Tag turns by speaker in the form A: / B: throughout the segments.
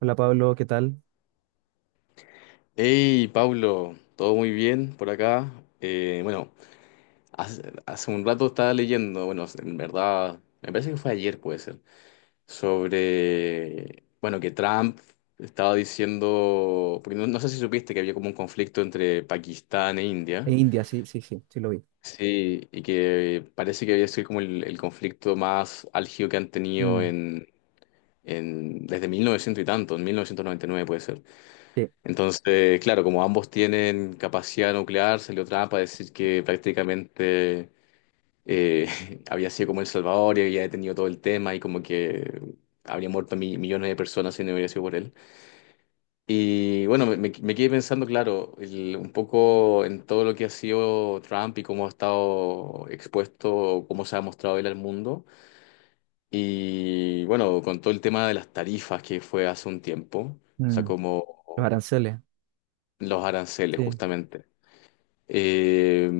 A: Hola Pablo, ¿qué tal?
B: Hey, Pablo, todo muy bien por acá. Eh, bueno, hace un rato estaba leyendo, bueno, en verdad, me parece que fue ayer, puede ser, sobre, bueno, que Trump estaba diciendo, porque no sé si supiste que había como un conflicto entre Pakistán e India,
A: En India, sí, sí, sí, sí lo vi.
B: sí, y que parece que había sido como el conflicto más álgido que han tenido
A: Mm.
B: desde 1900 y tanto, en 1999 puede ser.
A: Sí.
B: Entonces, claro, como ambos tienen capacidad nuclear, salió Trump a decir que prácticamente eh, había sido como El Salvador y había detenido todo el tema y como que habría muerto millones de personas si no hubiera sido por él. Y bueno, me quedé pensando, claro, un poco en todo lo que ha sido Trump y cómo ha estado expuesto, cómo se ha mostrado él al mundo. Y bueno, con todo el tema de las tarifas que fue hace un tiempo, o sea,
A: Mm.
B: como
A: Los aranceles.
B: los aranceles
A: Sí.
B: justamente. Eh,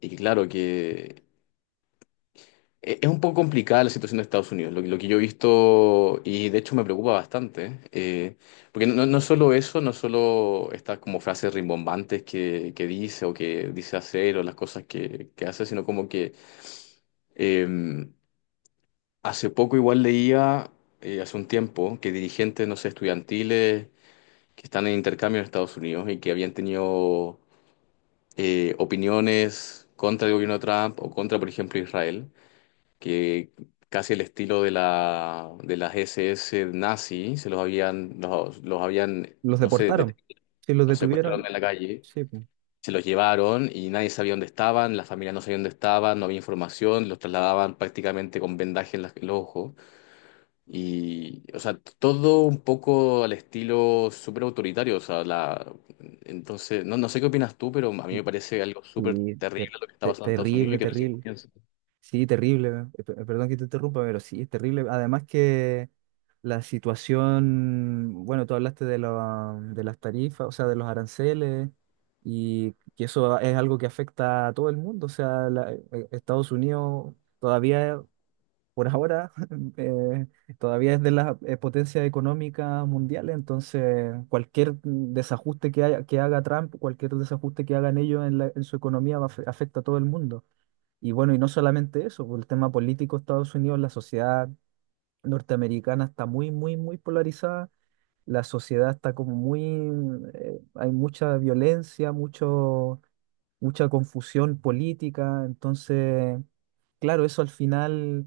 B: y claro que es un poco complicada la situación de Estados Unidos, lo que yo he visto y de hecho me preocupa bastante, porque no solo eso, no solo estas como frases rimbombantes que dice o que dice hacer o las cosas que hace, sino como que eh, hace poco igual leía, hace un tiempo, que dirigentes, no sé, estudiantiles que están en intercambio en Estados Unidos y que habían tenido opiniones contra el gobierno de Trump o contra, por ejemplo, Israel, que casi el estilo de de las SS nazi, se los habían, los habían,
A: Los
B: no sé,
A: deportaron, sí, los
B: los secuestraron
A: detuvieron,
B: en la calle,
A: sí, pues.
B: se los llevaron y nadie sabía dónde estaban, las familias no sabían dónde estaban, no había información, los trasladaban prácticamente con vendaje en, en los ojos. Y, o sea, todo un poco al estilo súper autoritario. O sea, la... Entonces, no, no sé qué opinas tú, pero a mí
A: Y-
B: me parece algo súper
A: y ter-
B: terrible lo que está
A: te-
B: pasando en Estados Unidos y
A: terrible,
B: que recién
A: terrible,
B: comienza.
A: sí, terrible. Perdón que te interrumpa, pero sí, es terrible. Además que la situación, bueno, tú hablaste de, la- de las tarifas, o sea, de los aranceles, y que eso es algo que afecta a todo el mundo. Estados Unidos todavía... Por ahora eh, todavía es de las potencias económicas mundiales, entonces cualquier desajuste que haya, que haga Trump, cualquier desajuste que hagan ellos en, la- en su economía afecta a todo el mundo. Y bueno, y no solamente eso, por el tema político, Estados Unidos, la sociedad norteamericana está muy, muy, muy polarizada, la sociedad está como muy, hay mucha violencia, mucho, mucha confusión política, entonces, claro, eso al final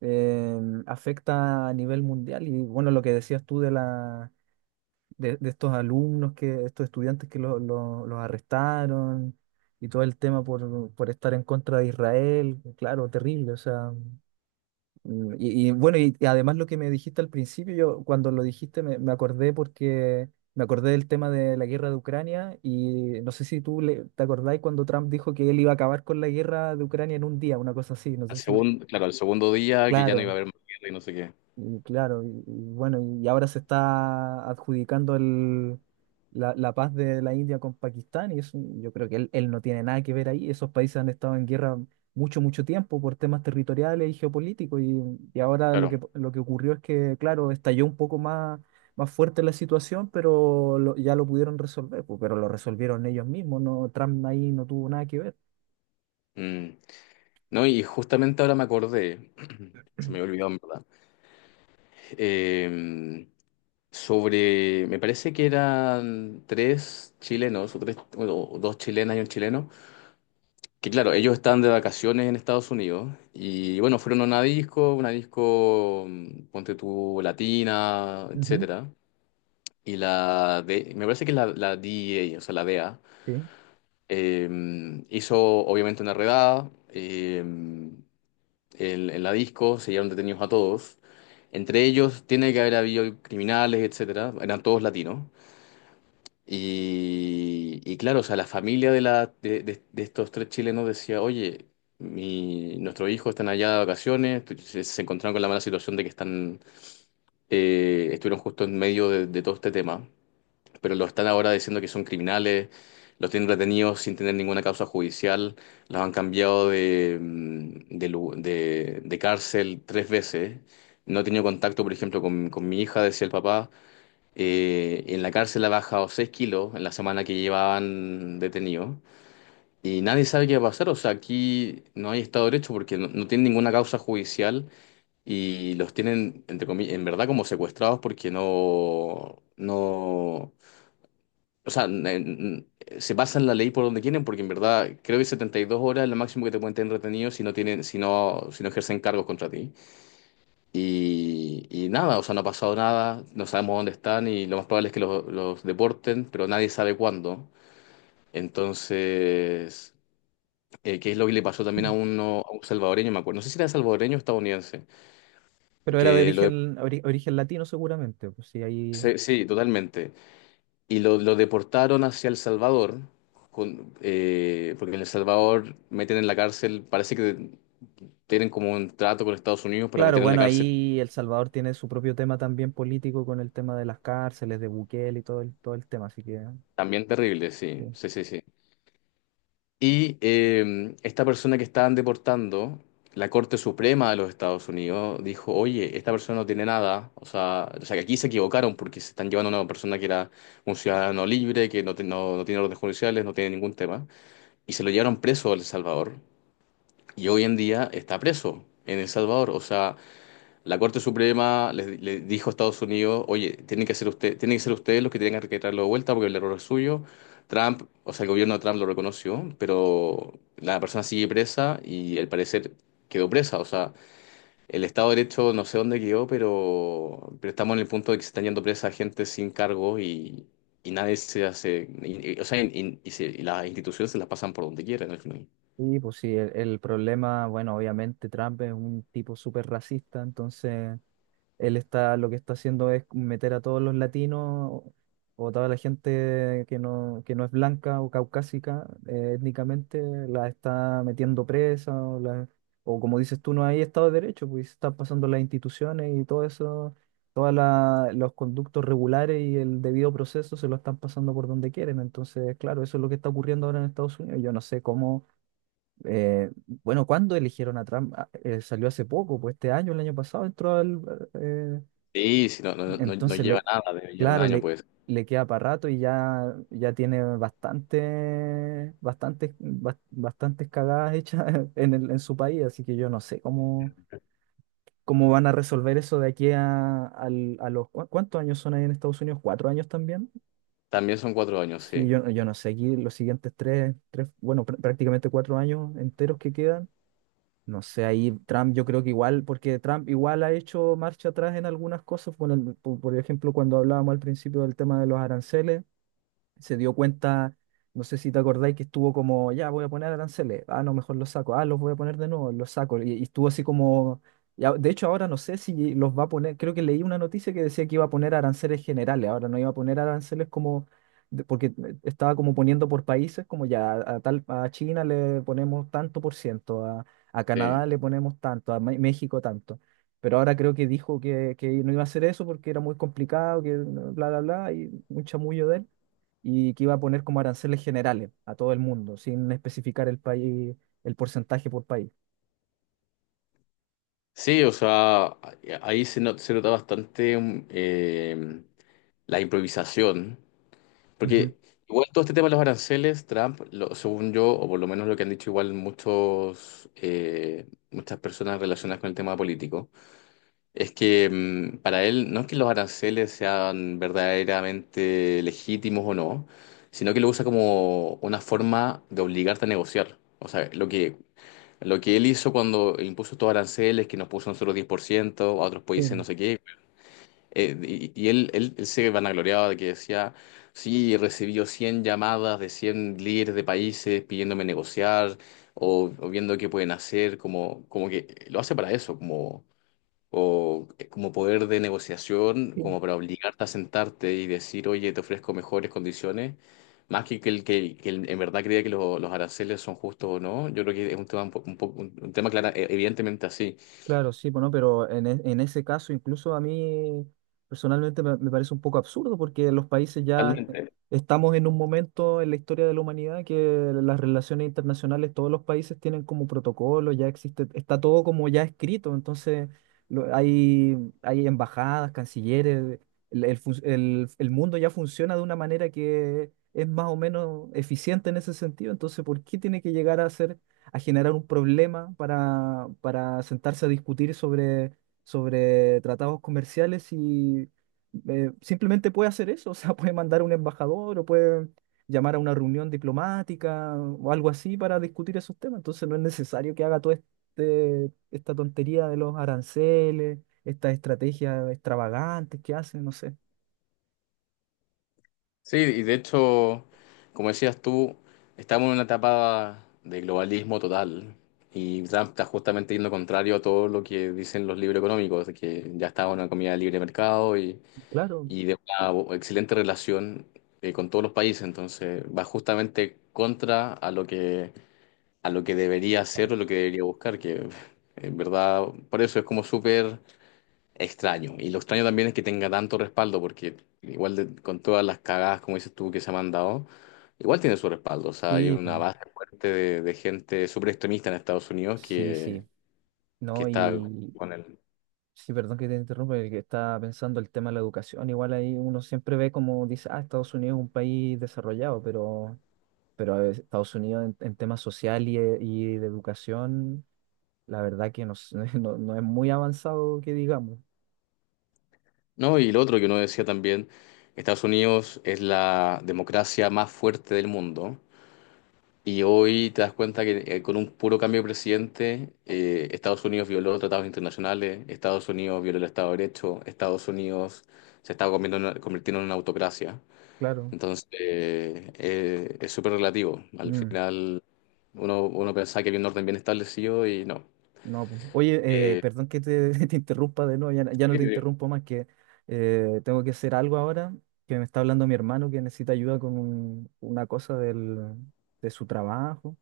A: eh, afecta a nivel mundial. Y bueno, lo que decías tú de de estos alumnos, que, estos estudiantes que los arrestaron y todo el tema por estar en contra de Israel, claro, terrible. O sea, mm, y bueno, y además lo que me dijiste al principio, yo cuando lo dijiste me, me acordé porque... Me acordé del tema de la guerra de Ucrania y no sé si tú te acordáis cuando Trump dijo que él iba a acabar con la guerra de Ucrania en un día, una cosa así, no
B: Al
A: sé si.
B: segundo, claro, al segundo día que ya no iba a
A: Claro.
B: haber más guerra y no sé qué.
A: Y claro, y bueno, y ahora se está adjudicando el, la paz de la India con Pakistán, y eso, yo creo que él no tiene nada que ver ahí. Esos países han estado en guerra mucho, mucho tiempo por temas territoriales y geopolíticos, y ahora
B: Claro.
A: lo que ocurrió es que, claro, estalló un poco más, más fuerte la situación, pero ya lo pudieron resolver, pues, pero lo resolvieron ellos mismos, no, Trump ahí no tuvo nada que ver.
B: Mm. No, y justamente ahora me acordé, se me había olvidado en verdad, eh, sobre, me parece que eran 3 chilenos, o tres, bueno, o dos chilenas y un chileno. Que claro, ellos están de vacaciones en Estados Unidos y bueno, fueron a una disco, mm, ponte tú, latina,
A: Ujú.
B: etcétera. Y la de, me parece que es la DEA, o sea, la DEA,
A: Sí.
B: eh, hizo obviamente una redada en la disco, se llevaron detenidos a todos. Entre ellos tiene que haber habido criminales, etcétera. Eran todos latinos. Y claro, o sea, la familia de, la, de estos 3 chilenos decía, oye, mi, nuestros hijos están allá de vacaciones, se encontraron con la mala situación de que están, estuvieron justo en medio de todo este tema, pero lo están ahora diciendo que son criminales, los tienen retenidos sin tener ninguna causa judicial, los han cambiado de, mm, de, lu- de cárcel 3 veces, no he tenido contacto, por ejemplo, con mi hija, decía el papá. En la cárcel ha bajado 6 kilos en la semana que llevaban detenido. Y nadie sabe qué va a pasar. O sea, aquí no hay Estado de Derecho porque no tienen ninguna causa judicial y los tienen, entre comillas, en verdad como secuestrados porque no, no, o sea, se pasan la ley por donde quieren porque en verdad creo que 72 horas es lo máximo que te pueden tener retenido si no tienen, si no ejercen cargos contra ti. Y nada, o sea, no ha pasado nada, no sabemos dónde están y lo más probable es que los deporten, pero nadie sabe cuándo. Entonces, ¿qué es lo que le pasó también a uno, a un salvadoreño? Me acuerdo, no sé si era salvadoreño o estadounidense,
A: Pero era de
B: que lo de-
A: origen, origen latino seguramente, pues sí, ahí.
B: sí, sí, totalmente. Y lo deportaron hacia El Salvador, porque en El Salvador meten en la cárcel, parece que tienen como un trato con Estados Unidos para
A: Claro,
B: meter en la
A: bueno,
B: cárcel,
A: ahí El Salvador tiene su propio tema también político con el tema de las cárceles, de Bukele y todo el tema, así que
B: también terrible, sí,
A: sí.
B: sí, sí, sí. Y esta persona que estaban deportando, la Corte Suprema de los Estados Unidos dijo, oye, esta persona no tiene nada, o sea que aquí se equivocaron porque se están llevando a una persona que era un ciudadano libre, que no tiene órdenes judiciales, no tiene ningún tema, y se lo llevaron preso a El Salvador, y hoy en día está preso en El Salvador, o sea... La Corte Suprema le dijo a Estados Unidos, oye, tienen que ser usted, tienen que ser ustedes los que tienen que traerlo de vuelta porque el error es suyo. Trump, o sea, el gobierno de Trump lo reconoció, pero la persona sigue presa y al parecer quedó presa. O sea, el Estado de Derecho no sé dónde quedó, pero estamos en el punto de que se están yendo presa gente sin cargo y nadie se hace, o sea, y las instituciones se las pasan por donde quieran al final.
A: Y pues sí, el problema, bueno, obviamente Trump es un tipo súper racista, entonces él está, lo que está haciendo es meter a todos los latinos o toda la gente que no es blanca o caucásica étnicamente, la está metiendo presa o o como dices tú, no hay Estado de Derecho, pues están pasando las instituciones y todo eso, todos los conductos regulares y el debido proceso se lo están pasando por donde quieren. Entonces, claro, eso es lo que está ocurriendo ahora en Estados Unidos. Yo no sé cómo... eh, bueno, ¿cuándo eligieron a Trump? Ah, salió hace poco, pues este año, el año pasado entró al, eh,
B: Sí, sí, no, no, no
A: entonces,
B: lleva
A: le,
B: nada, debe llevar un
A: claro,
B: año,
A: le,
B: pues.
A: le queda para rato. Y ya, ya tiene bastante, bastantes cagadas hechas en en su país, así que yo no sé cómo, cómo van a resolver eso de aquí a a los... Cuántos años son ahí en Estados Unidos? ¿Cuatro años también?
B: También son 4 años,
A: Sí,
B: sí.
A: yo no sé, aquí los siguientes tres, tres, bueno, prácticamente cuatro años enteros que quedan. No sé, ahí Trump yo creo que igual, porque Trump igual ha hecho marcha atrás en algunas cosas, por por ejemplo, cuando hablábamos al principio del tema de los aranceles, se dio cuenta, no sé si te acordáis que estuvo como, ya voy a poner aranceles, ah, no, mejor los saco, ah, los voy a poner de nuevo, los saco, y estuvo así como, y de hecho ahora no sé si los va a poner, creo que leí una noticia que decía que iba a poner aranceles generales, ahora no iba a poner aranceles como, porque estaba como poniendo por países, como ya a, tal, a China le ponemos tanto por ciento, a
B: Sí.
A: Canadá le ponemos tanto, a México tanto. Pero ahora creo que dijo que no iba a hacer eso porque era muy complicado, que bla, bla, bla, y un chamullo de él, y que iba a poner como aranceles generales a todo el mundo, sin especificar el país, el porcentaje por país.
B: Sí, o sea, ahí se, se nota bastante mm, la improvisación,
A: Ujú.
B: porque igual todo este tema de los aranceles, Trump, según yo, o por lo menos lo que han dicho igual muchos, muchas personas relacionadas con el tema político, es que mm, para él no es que los aranceles sean verdaderamente legítimos o no, sino que lo usa como una forma de obligarte a negociar. O sea, lo que él hizo cuando impuso estos aranceles, que nos puso a nosotros 10%, a otros países no sé qué, y él se vanagloriaba de que decía, sí, recibió 100 llamadas de 100 líderes de países pidiéndome negociar o viendo qué pueden hacer, como, como que lo hace para eso, como, o como poder de negociación,
A: Sí.
B: como para obligarte a sentarte y decir, oye, te ofrezco mejores condiciones, más que que en verdad crea que los aranceles son justos o no, yo creo que es un tema un tema evidentemente así.
A: Claro, sí, bueno, pero en, en ese caso incluso a mí personalmente me, me parece un poco absurdo porque los países ya
B: Totalmente.
A: estamos en un momento en la historia de la humanidad que las relaciones internacionales, todos los países tienen como protocolo, ya existe, está todo como ya escrito, entonces hay, hay embajadas, cancilleres, el, el mundo ya funciona de una manera que es más o menos eficiente en ese sentido, entonces ¿por qué tiene que llegar a ser a generar un problema para sentarse a discutir sobre, sobre tratados comerciales y simplemente puede hacer eso? O sea, puede mandar a un embajador o puede llamar a una reunión diplomática o algo así para discutir esos temas. Entonces no es necesario que haga toda este, esta tontería de los aranceles, estas estrategias extravagantes que hacen, no sé.
B: Sí, y de hecho, como decías tú, estamos en una etapa de globalismo total. Y Trump está justamente yendo contrario a todo lo que dicen los libros económicos, de que ya está una comida de libre de mercado
A: Claro,
B: y de una excelente relación con todos los países, entonces va justamente contra a lo que debería hacer o lo que debería buscar, que en verdad por eso es como súper extraño. Y lo extraño también es que tenga tanto respaldo, porque igual con todas las cagadas, como dices tú, que se ha mandado, igual tiene su respaldo, o sea, hay
A: sí,
B: una
A: pues,
B: base fuerte de gente súper extremista en Estados Unidos
A: sí, sí.
B: que
A: No,
B: está...
A: y,
B: con.
A: sí, perdón que te interrumpa, que estaba pensando el tema de la educación. Igual ahí uno siempre ve como dice, ah, Estados Unidos es un país desarrollado, pero a ver, Estados Unidos en temas social y, y de educación, la verdad que no, no, no es muy avanzado que digamos,
B: No, y lo otro que uno decía también, Estados Unidos es la democracia más fuerte del mundo y hoy te das cuenta que con un puro cambio de presidente, Estados Unidos violó tratados internacionales, Estados Unidos violó el Estado de Derecho, Estados Unidos se está convirtiendo en una autocracia.
A: claro.
B: Entonces, es súper relativo. Al
A: Mm.
B: final, uno pensaba que había un orden bien establecido y no.
A: No, pues, oye,
B: Eh,
A: perdón que te te interrumpa de nuevo, ya, no, ya no te interrumpo más, que tengo que hacer algo ahora, que me está hablando mi hermano que necesita ayuda con una cosa del, de su trabajo,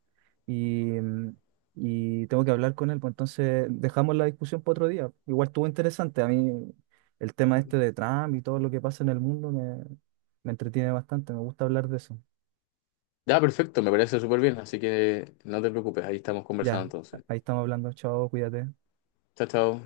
A: y, mm, y tengo que hablar con él, pues entonces dejamos la discusión para otro día. Igual estuvo interesante, a mí el tema este de Trump y todo lo que pasa en el mundo me, me entretiene bastante, me gusta hablar de eso.
B: ya, perfecto, me parece súper bien, así que no te preocupes, ahí estamos conversando
A: Ya,
B: entonces.
A: ahí estamos hablando, chao, cuídate.
B: Chao, chao.